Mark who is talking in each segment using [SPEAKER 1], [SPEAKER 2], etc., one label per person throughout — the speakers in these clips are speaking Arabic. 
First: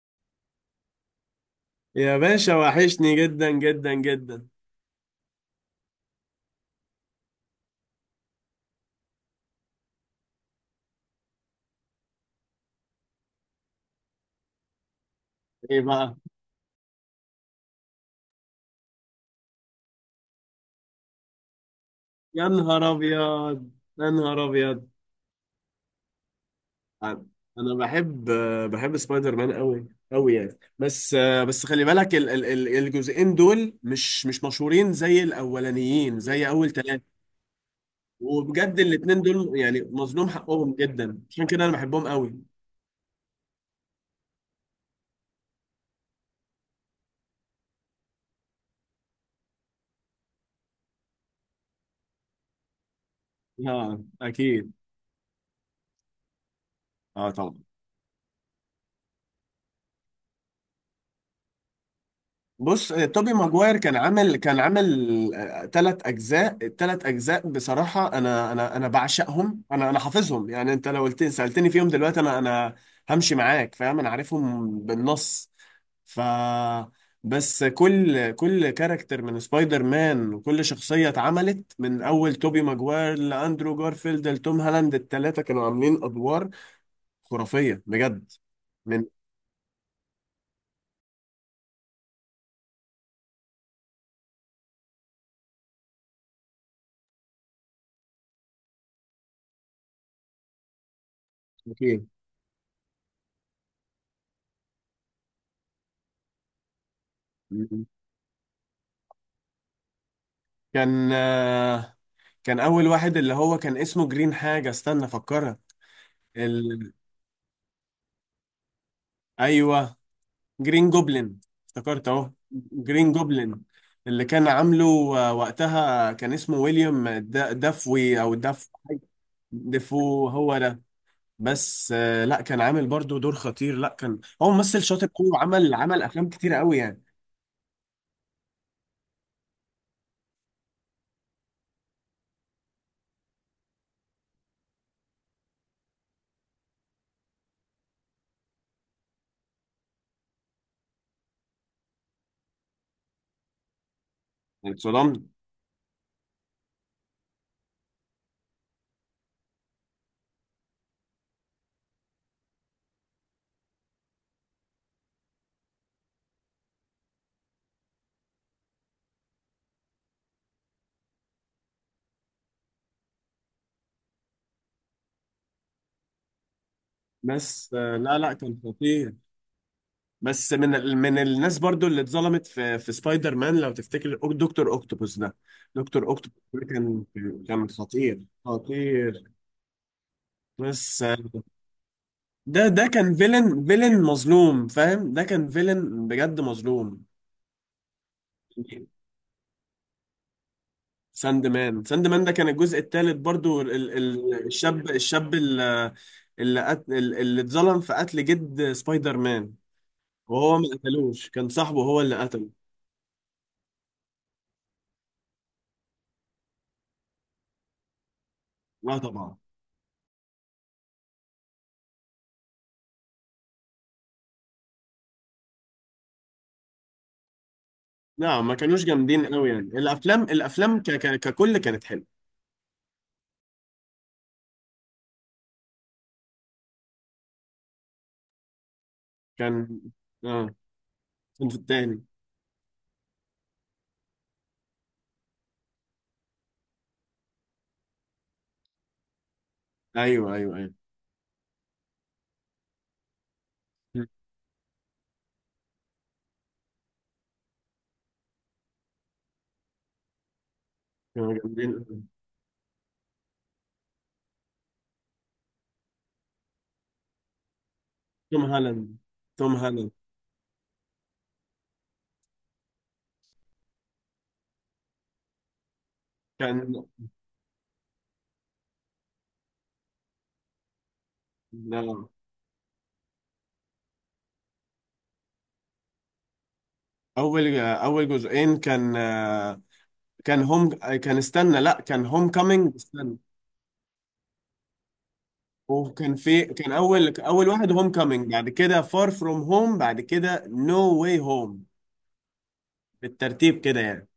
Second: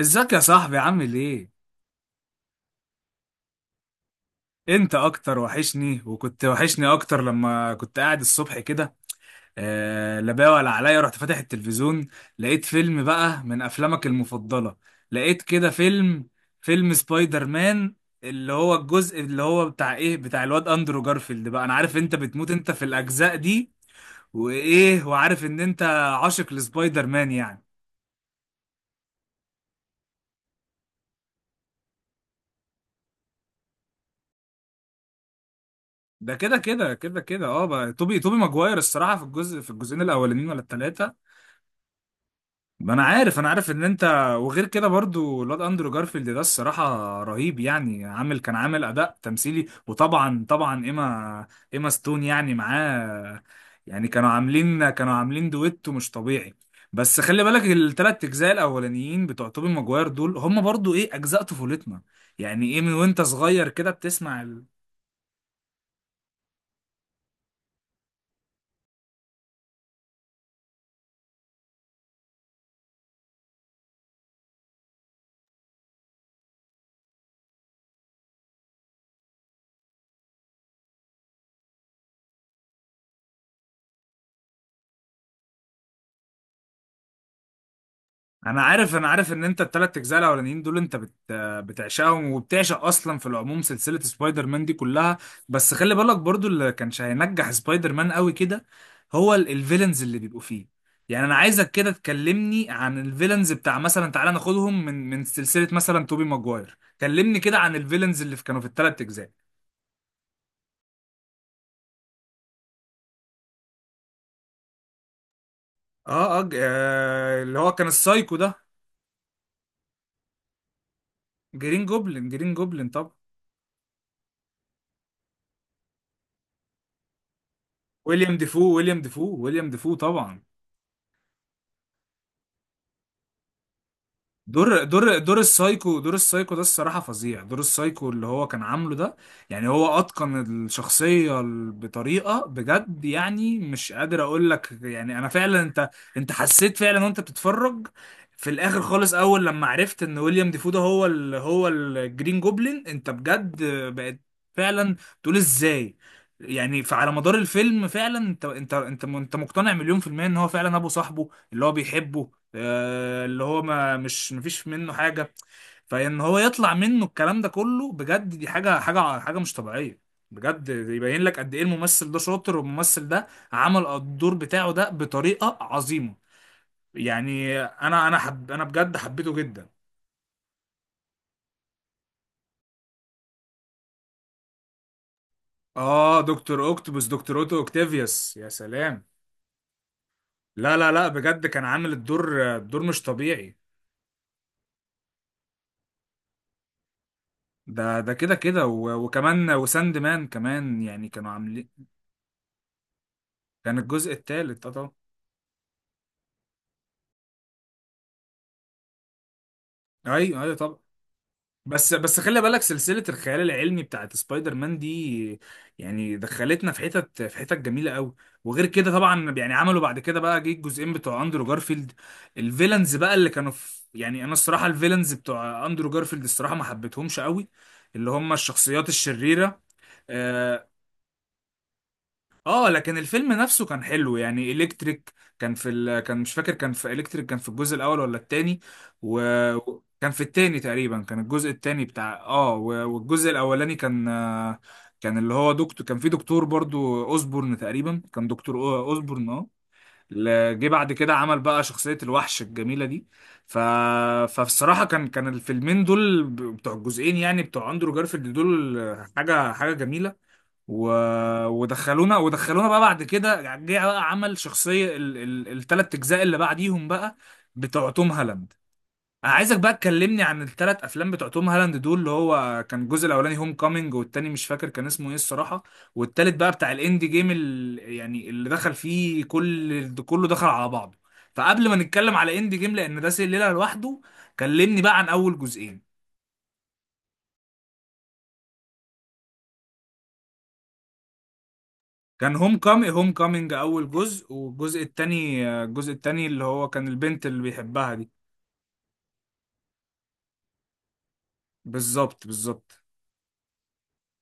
[SPEAKER 1] ازيك يا صاحبي عامل ايه؟
[SPEAKER 2] يا باشا، وحشني جدا جدا جدا.
[SPEAKER 1] انت اكتر وحشني وكنت وحشني اكتر لما كنت قاعد الصبح كده. آه لا بقى، ولا عليا رحت فاتح التلفزيون، لقيت فيلم بقى من افلامك المفضلة. لقيت كده
[SPEAKER 2] ايه بقى؟
[SPEAKER 1] فيلم فيلم سبايدر مان، اللي هو الجزء اللي هو بتاع ايه، بتاع الواد اندرو جارفيلد بقى. انا عارف انت
[SPEAKER 2] يا
[SPEAKER 1] بتموت انت في
[SPEAKER 2] نهار
[SPEAKER 1] الاجزاء
[SPEAKER 2] ابيض!
[SPEAKER 1] دي،
[SPEAKER 2] يا نهار ابيض!
[SPEAKER 1] وايه وعارف ان انت عاشق لسبايدر
[SPEAKER 2] انا
[SPEAKER 1] مان يعني.
[SPEAKER 2] أنا بحب سبايدر مان قوي قوي يعني، بس. بس خلي بالك الجزئين دول مش مشهورين زي الاولانيين،
[SPEAKER 1] ده
[SPEAKER 2] زي
[SPEAKER 1] كده
[SPEAKER 2] اول
[SPEAKER 1] كده
[SPEAKER 2] ثلاثة.
[SPEAKER 1] كده كده اه بقى، توبي ماجواير
[SPEAKER 2] وبجد
[SPEAKER 1] الصراحة في
[SPEAKER 2] الاتنين دول
[SPEAKER 1] الجزء، في
[SPEAKER 2] يعني
[SPEAKER 1] الجزئين
[SPEAKER 2] مظلوم
[SPEAKER 1] الاولانيين ولا
[SPEAKER 2] حقهم جدا،
[SPEAKER 1] التلاتة.
[SPEAKER 2] عشان كده انا بحبهم قوي.
[SPEAKER 1] ما انا عارف ان انت. وغير كده برضو الواد اندرو جارفيلد ده الصراحه رهيب، يعني عامل، كان عامل اداء تمثيلي، وطبعا ايما، ستون يعني معاه.
[SPEAKER 2] اه،
[SPEAKER 1] يعني كانوا
[SPEAKER 2] اكيد.
[SPEAKER 1] عاملين، دويتو مش طبيعي. بس
[SPEAKER 2] اه،
[SPEAKER 1] خلي
[SPEAKER 2] طبعا.
[SPEAKER 1] بالك الثلاث اجزاء الاولانيين بتوع توبي ماجواير دول هم برضو ايه، اجزاء طفولتنا. يعني ايه، من
[SPEAKER 2] بص،
[SPEAKER 1] وانت
[SPEAKER 2] توبي
[SPEAKER 1] صغير
[SPEAKER 2] ماجواير
[SPEAKER 1] كده
[SPEAKER 2] كان عامل
[SPEAKER 1] بتسمع.
[SPEAKER 2] كان عامل ثلاث اجزاء. الثلاث اجزاء بصراحه انا بعشقهم، انا حافظهم يعني. انت لو قلت سالتني فيهم دلوقتي، انا همشي معاك، فاهم؟ انا عارفهم بالنص. ف بس كل كاركتر من سبايدر مان وكل شخصيه اتعملت من اول توبي ماجواير لاندرو جارفيلد لتوم هالاند، الثلاثه كانوا عاملين ادوار خرافيه بجد.
[SPEAKER 1] انا عارف
[SPEAKER 2] من
[SPEAKER 1] انا عارف ان انت التلات اجزاء الاولانيين دول انت بت بتعشقهم، وبتعشق اصلا في العموم سلسله سبايدر مان دي كلها. بس خلي بالك برضو، اللي كانش هينجح سبايدر مان قوي كده هو الفيلنز اللي بيبقوا فيه. يعني انا عايزك كده
[SPEAKER 2] أوكي.
[SPEAKER 1] تكلمني عن الفيلنز بتاع مثلا، تعالى ناخدهم من سلسله مثلا توبي ماجواير. كلمني كده عن الفيلنز كانوا في التلات اجزاء.
[SPEAKER 2] كان آه، كان اول واحد اللي هو كان اسمه جرين حاجة، استنى افكرها. ال...
[SPEAKER 1] اللي هو كان السايكو ده.
[SPEAKER 2] ايوه، جرين جوبلin.
[SPEAKER 1] جرين
[SPEAKER 2] افتكرت
[SPEAKER 1] جوبلin
[SPEAKER 2] اهو.
[SPEAKER 1] جرين جوبلin طبعا.
[SPEAKER 2] جرين جوبلin اللي كان عامله. وقتها كان اسمه ويليام دافوي او
[SPEAKER 1] ويليام
[SPEAKER 2] داف،
[SPEAKER 1] ديفو ويليام ديفو ويليام ديفو
[SPEAKER 2] ديفو
[SPEAKER 1] طبعا.
[SPEAKER 2] هو ده. بس لا، كان عامل برضو دور خطير. لا، كان هو ممثل
[SPEAKER 1] دور
[SPEAKER 2] شاطر
[SPEAKER 1] دور
[SPEAKER 2] قوي
[SPEAKER 1] دور
[SPEAKER 2] وعمل
[SPEAKER 1] السايكو،
[SPEAKER 2] عمل افلام كتير
[SPEAKER 1] ده
[SPEAKER 2] قوي
[SPEAKER 1] الصراحة
[SPEAKER 2] يعني.
[SPEAKER 1] فظيع. دور السايكو اللي هو كان عامله ده، يعني هو أتقن الشخصية بطريقة بجد. يعني مش قادر أقول لك. يعني أنا فعلا أنت، حسيت فعلا وأنت بتتفرج. في الآخر خالص، أول لما عرفت إن ويليام ديفو ده هو ال هو الجرين جوبلين، أنت بجد بقت فعلا
[SPEAKER 2] اتصدمت.
[SPEAKER 1] تقول إزاي. يعني فعلى مدار الفيلم فعلا انت مقتنع مليون في المية ان هو فعلا ابو صاحبه اللي هو بيحبه. اللي هو ما، مش مفيش منه حاجة. فإن هو يطلع منه الكلام ده كله بجد، دي حاجة حاجة حاجة مش طبيعية. بجد يبين لك قد إيه الممثل ده شاطر، والممثل ده عمل الدور بتاعه ده بطريقة عظيمة. يعني
[SPEAKER 2] بس
[SPEAKER 1] أنا أنا
[SPEAKER 2] لا لا،
[SPEAKER 1] حب
[SPEAKER 2] كان
[SPEAKER 1] أنا بجد
[SPEAKER 2] خطير.
[SPEAKER 1] حبيته جدا.
[SPEAKER 2] بس من من الناس برضو اللي اتظلمت في سبايدر مان، لو تفتكر، دكتور اوكتوبوس ده. دكتور
[SPEAKER 1] آه
[SPEAKER 2] اوكتوبوس
[SPEAKER 1] دكتور
[SPEAKER 2] ده
[SPEAKER 1] أوكتوبوس،
[SPEAKER 2] كان
[SPEAKER 1] دكتور أوتو
[SPEAKER 2] كان خطير
[SPEAKER 1] أوكتافيوس، يا سلام.
[SPEAKER 2] خطير.
[SPEAKER 1] لا لا
[SPEAKER 2] بس
[SPEAKER 1] لا
[SPEAKER 2] آه،
[SPEAKER 1] بجد، كان عامل الدور،
[SPEAKER 2] ده ده
[SPEAKER 1] مش
[SPEAKER 2] كان
[SPEAKER 1] طبيعي.
[SPEAKER 2] فيلن فيلن مظلوم، فاهم؟ ده كان فيلن بجد مظلوم.
[SPEAKER 1] ده ده كده كده و- وكمان وساند مان كمان، يعني كانوا
[SPEAKER 2] ساند
[SPEAKER 1] عاملين.
[SPEAKER 2] مان، ساند مان ده كان الجزء الثالث برضو،
[SPEAKER 1] كان الجزء الثالث اه طبعا.
[SPEAKER 2] الشاب، الشاب اللي، اللي اتظلم في قتل جد سبايدر مان،
[SPEAKER 1] ايوه ايوه
[SPEAKER 2] وهو ما
[SPEAKER 1] طبعا.
[SPEAKER 2] قتلوش. كان صاحبه
[SPEAKER 1] بس
[SPEAKER 2] هو
[SPEAKER 1] بس
[SPEAKER 2] اللي
[SPEAKER 1] خلي
[SPEAKER 2] قتله.
[SPEAKER 1] بالك سلسله الخيال العلمي بتاعت سبايدر مان دي يعني دخلتنا في حتت، جميله قوي. وغير كده
[SPEAKER 2] لا
[SPEAKER 1] طبعا،
[SPEAKER 2] طبعا.
[SPEAKER 1] يعني عملوا بعد كده بقى، جه الجزئين بتوع اندرو جارفيلد. الفيلنز بقى اللي كانوا في، يعني انا الصراحه الفيلنز بتوع اندرو جارفيلد الصراحه ما حبيتهمش قوي، اللي هم
[SPEAKER 2] لا، ما كانوش
[SPEAKER 1] الشخصيات
[SPEAKER 2] جامدين قوي
[SPEAKER 1] الشريره.
[SPEAKER 2] يعني. الافلام،
[SPEAKER 1] آه،
[SPEAKER 2] ككل كانت حلوه.
[SPEAKER 1] اه لكن الفيلم نفسه كان حلو. يعني الكتريك كان في كان مش فاكر، كان في الكتريك، كان في الجزء الاول ولا التاني.
[SPEAKER 2] كان
[SPEAKER 1] وكان في
[SPEAKER 2] اه
[SPEAKER 1] التاني تقريبا، كان الجزء
[SPEAKER 2] كان في
[SPEAKER 1] التاني
[SPEAKER 2] التاني.
[SPEAKER 1] بتاع اه، والجزء الاولاني كان كان اللي هو دكتور. كان في دكتور برضو اوزبورن تقريبا، كان دكتور اوزبورن اه.
[SPEAKER 2] ايوه، ايوه،
[SPEAKER 1] جه
[SPEAKER 2] ايوه.
[SPEAKER 1] بعد كده عمل بقى شخصية الوحش الجميلة دي. ف...
[SPEAKER 2] م.
[SPEAKER 1] فبصراحة كان الفيلمين دول بتوع الجزئين يعني بتوع اندرو جارفيلد دول حاجة، جميلة. و...
[SPEAKER 2] كانوا جامدين قوي.
[SPEAKER 1] ودخلونا بقى بعد كده، يعني جه بقى عمل شخصية التلات أجزاء اللي بعديهم بقى بتوع توم
[SPEAKER 2] توم
[SPEAKER 1] هالاند.
[SPEAKER 2] هالاند،
[SPEAKER 1] أنا
[SPEAKER 2] توم
[SPEAKER 1] عايزك بقى
[SPEAKER 2] هالاند
[SPEAKER 1] تكلمني عن التلات أفلام بتوع توم هالاند دول. اللي هو كان الجزء الأولاني هوم كامينج، والتاني مش فاكر كان اسمه إيه الصراحة، والتالت بقى بتاع
[SPEAKER 2] كان.
[SPEAKER 1] الإندي جيم يعني اللي دخل فيه كل، كله دخل على بعضه. فقبل ما
[SPEAKER 2] لا.
[SPEAKER 1] نتكلم على إندي جيم، لأن ده سلسلة لوحده، كلمني بقى عن أول جزئين.
[SPEAKER 2] اول جزئين كان، كان هوم، كان، استنى، لا، كان هوم
[SPEAKER 1] كان
[SPEAKER 2] كامينج،
[SPEAKER 1] هوم
[SPEAKER 2] استنى.
[SPEAKER 1] كامينج اول جزء، والجزء التاني، الجزء
[SPEAKER 2] وكان
[SPEAKER 1] التاني اللي
[SPEAKER 2] في
[SPEAKER 1] هو
[SPEAKER 2] كان
[SPEAKER 1] كان
[SPEAKER 2] اول
[SPEAKER 1] البنت اللي
[SPEAKER 2] اول واحد
[SPEAKER 1] بيحبها
[SPEAKER 2] هوم
[SPEAKER 1] دي.
[SPEAKER 2] كامينج، بعد كده فار فروم هوم، بعد كده نو واي هوم.
[SPEAKER 1] بالظبط بالظبط.
[SPEAKER 2] بالترتيب كده يعني.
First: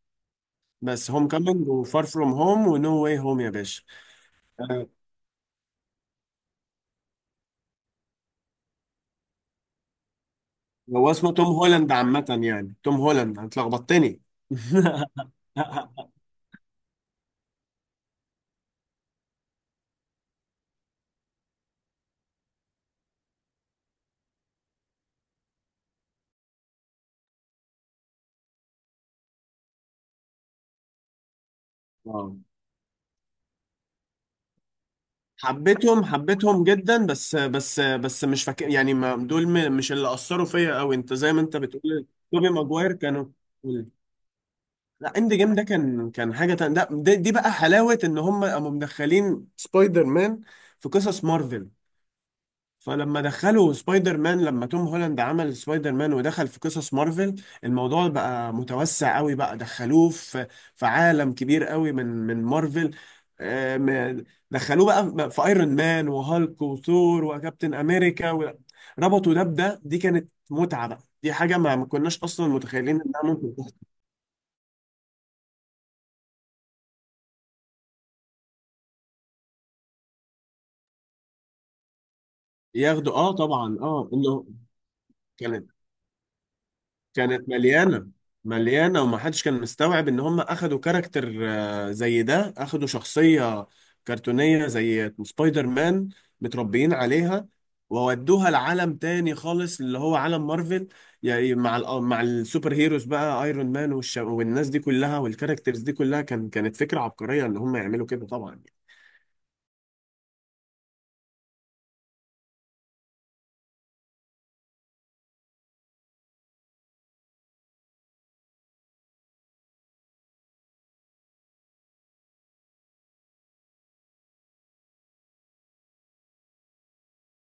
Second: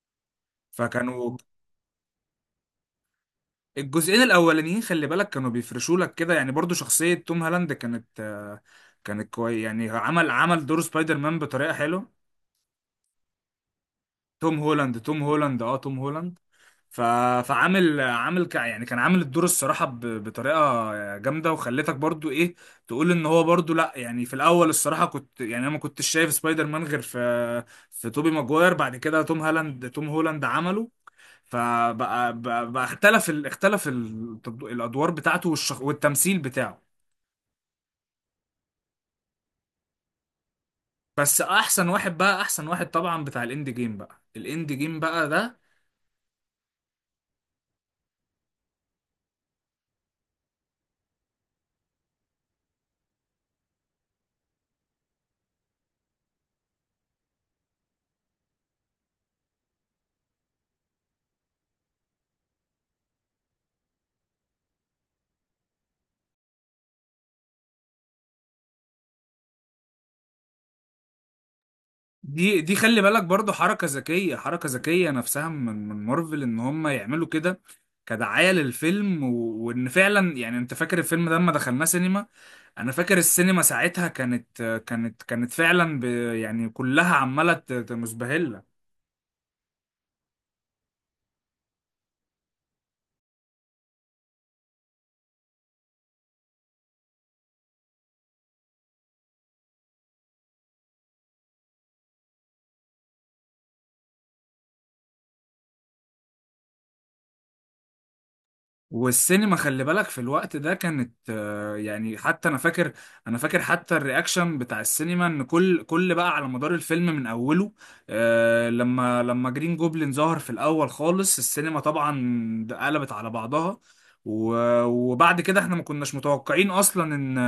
[SPEAKER 2] بس هوم
[SPEAKER 1] فكانوا
[SPEAKER 2] كامينج وفار فروم هوم ونو واي هوم يا باشا.
[SPEAKER 1] الجزئين الاولانيين
[SPEAKER 2] آه،
[SPEAKER 1] خلي بالك كانوا بيفرشوا لك كده. يعني برضو شخصية توم هالاند كانت كانت كويس. يعني عمل دور
[SPEAKER 2] هو
[SPEAKER 1] سبايدر
[SPEAKER 2] اسمه
[SPEAKER 1] مان
[SPEAKER 2] توم
[SPEAKER 1] بطريقة
[SPEAKER 2] هولاند
[SPEAKER 1] حلوة.
[SPEAKER 2] عامة يعني. توم هولاند، انت لخبطتني.
[SPEAKER 1] توم هولاند توم هولاند اه توم هولاند. ف... فعامل، يعني كان عامل الدور الصراحة بطريقة جامدة، وخلتك برضو ايه تقول ان هو برضو لا. يعني في الاول الصراحة كنت، يعني انا ما كنتش شايف سبايدر مان غير في، توبي ماجواير. بعد كده توم هالاند توم هولاند عمله.
[SPEAKER 2] آه.
[SPEAKER 1] فبقى بقى... بقى اختلف الادوار بتاعته،
[SPEAKER 2] حبيتهم،
[SPEAKER 1] والتمثيل
[SPEAKER 2] حبيتهم
[SPEAKER 1] بتاعه.
[SPEAKER 2] جدا، بس مش فاكر يعني. ما دول مش اللي أثروا فيا قوي، انت زي
[SPEAKER 1] بس
[SPEAKER 2] ما انت
[SPEAKER 1] احسن
[SPEAKER 2] بتقول.
[SPEAKER 1] واحد بقى،
[SPEAKER 2] توبي
[SPEAKER 1] احسن واحد
[SPEAKER 2] ماجواير
[SPEAKER 1] طبعا
[SPEAKER 2] كانوا.
[SPEAKER 1] بتاع الاند جيم بقى، الاند جيم
[SPEAKER 2] لا،
[SPEAKER 1] بقى
[SPEAKER 2] اند جيم
[SPEAKER 1] ده.
[SPEAKER 2] ده كان حاجة تانية. دي بقى حلاوة ان هم قاموا مدخلين سبايدر مان في قصص مارفل. فلما دخلوا سبايدر مان، لما توم هولاند عمل سبايدر مان ودخل في قصص مارفل، الموضوع بقى متوسع قوي، بقى دخلوه في عالم كبير قوي من مارفل. آه، م- دخلوه بقى في ايرون مان وهالك وثور وكابتن امريكا، ربطوا ده بده. دي كانت متعة بقى، دي حاجة ما كناش اصلا
[SPEAKER 1] دي دي
[SPEAKER 2] متخيلين
[SPEAKER 1] خلي
[SPEAKER 2] انها
[SPEAKER 1] بالك برضو
[SPEAKER 2] ممكن
[SPEAKER 1] حركة
[SPEAKER 2] تحصل.
[SPEAKER 1] ذكية، نفسها من مارفل ان هم يعملوا كده كدعاية للفيلم. وان فعلا يعني انت فاكر الفيلم ده لما دخلناه سينما. انا
[SPEAKER 2] ياخدوا،
[SPEAKER 1] فاكر
[SPEAKER 2] اه
[SPEAKER 1] السينما
[SPEAKER 2] طبعا،
[SPEAKER 1] ساعتها
[SPEAKER 2] انه
[SPEAKER 1] كانت، كانت
[SPEAKER 2] كانت
[SPEAKER 1] فعلا يعني كلها
[SPEAKER 2] كانت
[SPEAKER 1] عمالة
[SPEAKER 2] مليانة.
[SPEAKER 1] مزبهلة.
[SPEAKER 2] مليانة، ومحدش كان مستوعب ان هم اخدوا كاركتر زي ده، اخدوا شخصية كرتونية زي سبايدر مان، متربيين عليها، وودوها لعالم تاني خالص اللي هو عالم مارفل. يعني مع مع السوبر هيروز بقى، ايرون مان والناس دي كلها والكاركترز دي كلها، كانت فكرة عبقرية ان هم يعملوا كده طبعا.
[SPEAKER 1] والسينما خلي بالك في الوقت ده كانت يعني حتى انا فاكر، حتى الرياكشن بتاع السينما. ان كل بقى على مدار الفيلم من اوله لما، جرين جوبلين ظهر في الاول خالص، السينما طبعا قلبت على بعضها. وبعد كده احنا ما كناش متوقعين اصلا ان،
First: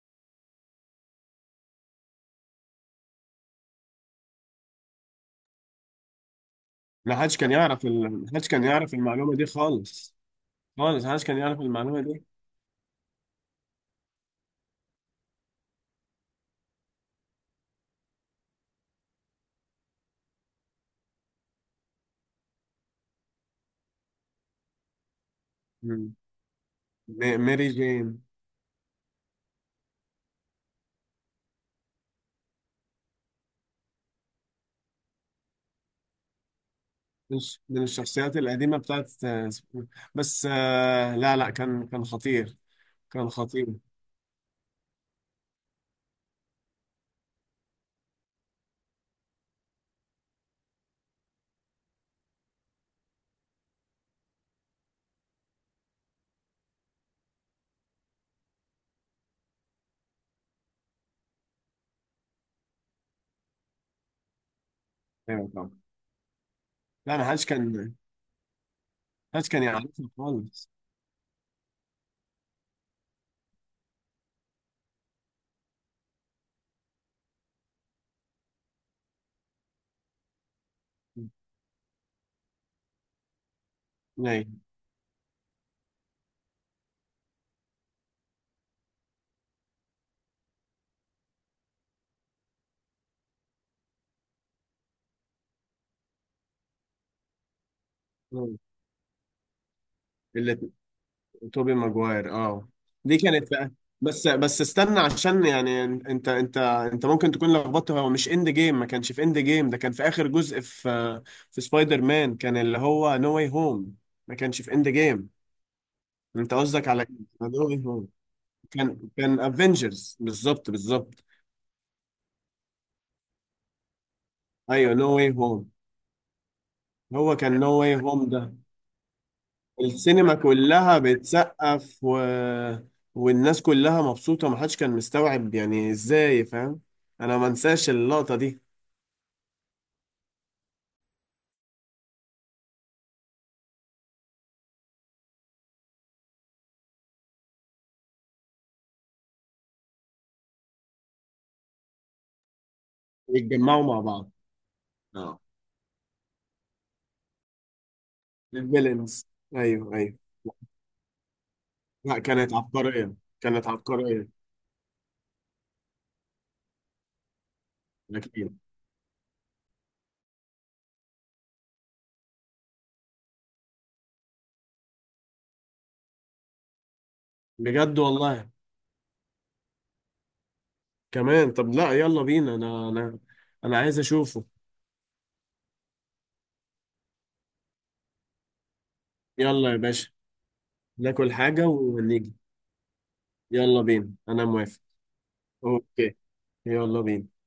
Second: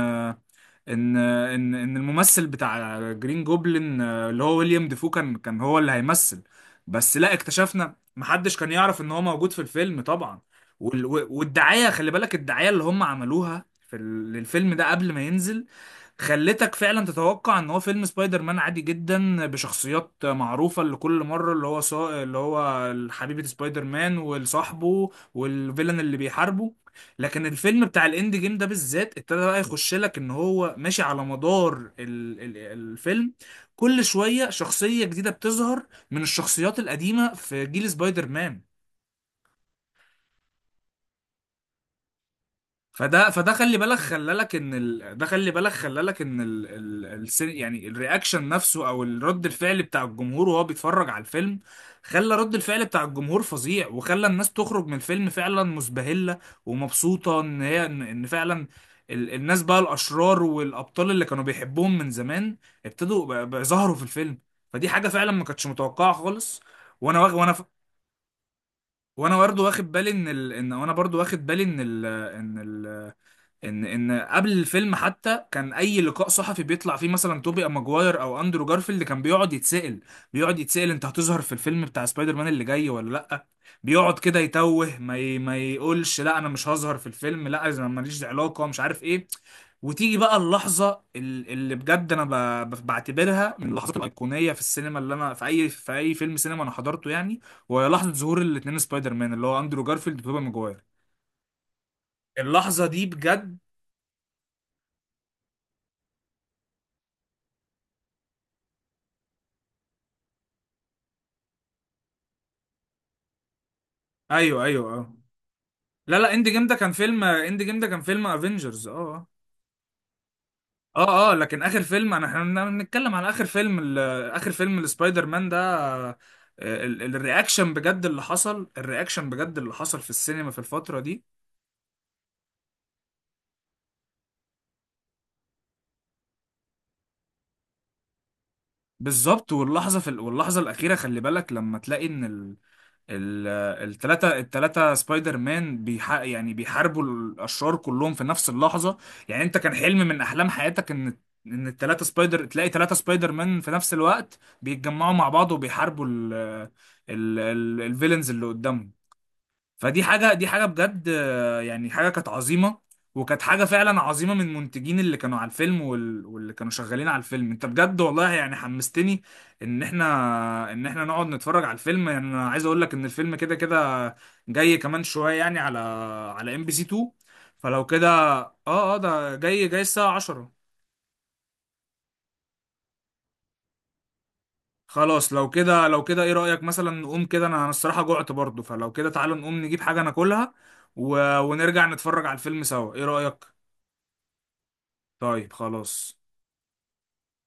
[SPEAKER 1] الممثل بتاع جرين جوبلin اللي هو ويليام ديفو كان هو اللي هيمثل. بس لا اكتشفنا.
[SPEAKER 2] محدش
[SPEAKER 1] محدش
[SPEAKER 2] كان
[SPEAKER 1] كان
[SPEAKER 2] يعرف
[SPEAKER 1] يعرف ان هو
[SPEAKER 2] المعلومة دي
[SPEAKER 1] موجود في الفيلم
[SPEAKER 2] خالص.
[SPEAKER 1] طبعا.
[SPEAKER 2] خالص محدش كان يعرف
[SPEAKER 1] والدعاية
[SPEAKER 2] المعلومة
[SPEAKER 1] خلي
[SPEAKER 2] دي.
[SPEAKER 1] بالك، الدعاية اللي هم عملوها في للفيلم ده قبل ما ينزل، خلتك فعلا تتوقع ان هو فيلم سبايدر مان عادي جدا بشخصيات معروفه اللي كل مره. اللي هو اللي هو حبيبه سبايدر مان وصاحبه، والفيلن
[SPEAKER 2] مم.
[SPEAKER 1] اللي بيحاربه. لكن
[SPEAKER 2] ميري
[SPEAKER 1] الفيلم بتاع
[SPEAKER 2] جين.
[SPEAKER 1] الاند جيم ده بالذات ابتدى بقى يخش لك ان هو ماشي على مدار الفيلم. كل شويه شخصيه جديده بتظهر من الشخصيات القديمه في
[SPEAKER 2] من
[SPEAKER 1] جيل سبايدر
[SPEAKER 2] الشخصيات
[SPEAKER 1] مان.
[SPEAKER 2] القديمة بتاعت، بس لا لا، كان خطير.
[SPEAKER 1] فده
[SPEAKER 2] كان
[SPEAKER 1] فده
[SPEAKER 2] خطير.
[SPEAKER 1] خلي بالك، خلالك ان ال... ده خلي بالك خلالك ان ال... ال... السن... يعني الرياكشن نفسه او الرد الفعل بتاع الجمهور وهو بيتفرج على الفيلم خلى رد الفعل بتاع الجمهور فظيع، وخلى الناس تخرج من الفيلم فعلا مسبهلة ومبسوطة. ان هي ان إن فعلا الناس بقى، الاشرار والابطال اللي كانوا بيحبوهم من زمان، ابتدوا بقى ظهروا في الفيلم. فدي حاجة فعلا ما
[SPEAKER 2] ايوه
[SPEAKER 1] كانتش
[SPEAKER 2] طبعا.
[SPEAKER 1] متوقعة خالص.
[SPEAKER 2] لا،
[SPEAKER 1] وانا
[SPEAKER 2] انا
[SPEAKER 1] واخ... وانا ف... وانا
[SPEAKER 2] حاج
[SPEAKER 1] برضه
[SPEAKER 2] كان
[SPEAKER 1] واخد
[SPEAKER 2] يعرفني
[SPEAKER 1] بالي ان ال...
[SPEAKER 2] خالص.
[SPEAKER 1] ان وانا برضه واخد بالي ان ال... ان ال... ان ان قبل الفيلم حتى، كان اي لقاء صحفي بيطلع فيه مثلا توبي ماجواير او اندرو جارفيلد كان بيقعد يتسأل. انت هتظهر في الفيلم بتاع سبايدر مان اللي جاي ولا لا. بيقعد كده يتوه، ما يقولش لا انا مش هظهر في الفيلم، لا انا ماليش علاقة، مش عارف ايه. وتيجي بقى اللحظة اللي بجد انا بعتبرها من اللحظات الأيقونية في السينما، اللي انا في اي، فيلم سينما انا حضرته يعني. وهي لحظة ظهور
[SPEAKER 2] ايوه،
[SPEAKER 1] الاتنين سبايدر مان اللي هو اندرو جارفيلد وتوبي
[SPEAKER 2] اللي
[SPEAKER 1] ماجواير.
[SPEAKER 2] توبي ماجواير،
[SPEAKER 1] اللحظة دي
[SPEAKER 2] دي كانت
[SPEAKER 1] بجد.
[SPEAKER 2] بقى. بس استنى عشان يعني انت ممكن تكون لخبطت. هو مش اند جيم، ما كانش في اند جيم ده. كان في اخر جزء في سبايدر مان، كان اللي هو نو واي هوم. ما كانش
[SPEAKER 1] ايوه
[SPEAKER 2] في اند
[SPEAKER 1] ايوه اه.
[SPEAKER 2] جيم.
[SPEAKER 1] لا اند
[SPEAKER 2] انت
[SPEAKER 1] جيم ده
[SPEAKER 2] قصدك
[SPEAKER 1] كان
[SPEAKER 2] على
[SPEAKER 1] فيلم، اند
[SPEAKER 2] نو
[SPEAKER 1] جيم
[SPEAKER 2] واي
[SPEAKER 1] ده كان
[SPEAKER 2] هوم.
[SPEAKER 1] فيلم افنجرز
[SPEAKER 2] كان
[SPEAKER 1] اه
[SPEAKER 2] كان افنجرز، بالظبط
[SPEAKER 1] اه
[SPEAKER 2] بالظبط.
[SPEAKER 1] اه. لكن اخر فيلم انا، احنا بنتكلم على اخر فيلم اخر فيلم
[SPEAKER 2] ايوه، نو
[SPEAKER 1] السبايدر
[SPEAKER 2] واي
[SPEAKER 1] مان ده
[SPEAKER 2] هوم. هو كان نو
[SPEAKER 1] الرياكشن
[SPEAKER 2] واي
[SPEAKER 1] بجد اللي
[SPEAKER 2] هوم ده.
[SPEAKER 1] حصل، الرياكشن بجد اللي حصل في
[SPEAKER 2] السينما
[SPEAKER 1] السينما في الفترة
[SPEAKER 2] كلها
[SPEAKER 1] دي.
[SPEAKER 2] بتسقف، والناس كلها مبسوطه، محدش كان مستوعب يعني ازاي، فاهم؟ انا ما انساش اللقطه دي.
[SPEAKER 1] بالظبط. واللحظة في واللحظة الأخيرة خلي بالك لما تلاقي إن ال- التلاتة سبايدر مان يعني بيحاربوا الأشرار كلهم في نفس اللحظة. يعني أنت كان حلم من أحلام حياتك إن، إن التلاتة سبايدر تلاقي تلاتة سبايدر مان في
[SPEAKER 2] يتجمعوا
[SPEAKER 1] نفس
[SPEAKER 2] مع بعض.
[SPEAKER 1] الوقت بيتجمعوا مع
[SPEAKER 2] اه.
[SPEAKER 1] بعض وبيحاربوا ال ال ال الفيلنز اللي قدامهم.
[SPEAKER 2] الفيلنز. ايوه،
[SPEAKER 1] فدي
[SPEAKER 2] ايوه.
[SPEAKER 1] حاجه، دي حاجه بجد يعني حاجه
[SPEAKER 2] لا،
[SPEAKER 1] كانت
[SPEAKER 2] كانت
[SPEAKER 1] عظيمه.
[SPEAKER 2] عبقريه.
[SPEAKER 1] وكانت حاجه
[SPEAKER 2] كانت
[SPEAKER 1] فعلا عظيمه من
[SPEAKER 2] عبقريه.
[SPEAKER 1] المنتجين اللي كانوا على الفيلم، واللي كانوا شغالين على الفيلم. انت بجد والله يعني
[SPEAKER 2] اكيد.
[SPEAKER 1] حمستني ان احنا، نقعد نتفرج على الفيلم. يعني انا عايز اقول لك ان الفيلم كده كده جاي كمان شويه، يعني على MBC 2. فلو
[SPEAKER 2] بجد
[SPEAKER 1] كده،
[SPEAKER 2] والله.
[SPEAKER 1] اه ده جاي الساعه 10.
[SPEAKER 2] كمان، طب لا، يلا بينا، انا، انا عايز اشوفه.
[SPEAKER 1] خلاص لو كده، ايه رايك مثلا نقوم كده. انا الصراحه جوعت برضو، فلو كده تعالوا نقوم
[SPEAKER 2] يلا يا
[SPEAKER 1] نجيب حاجه
[SPEAKER 2] باشا.
[SPEAKER 1] ناكلها،
[SPEAKER 2] ناكل حاجه
[SPEAKER 1] ونرجع نتفرج على
[SPEAKER 2] ونيجي.
[SPEAKER 1] الفيلم سوا. ايه رايك؟
[SPEAKER 2] يلا بينا، انا موافق.
[SPEAKER 1] طيب
[SPEAKER 2] اوكي.
[SPEAKER 1] خلاص.
[SPEAKER 2] يلا بينا.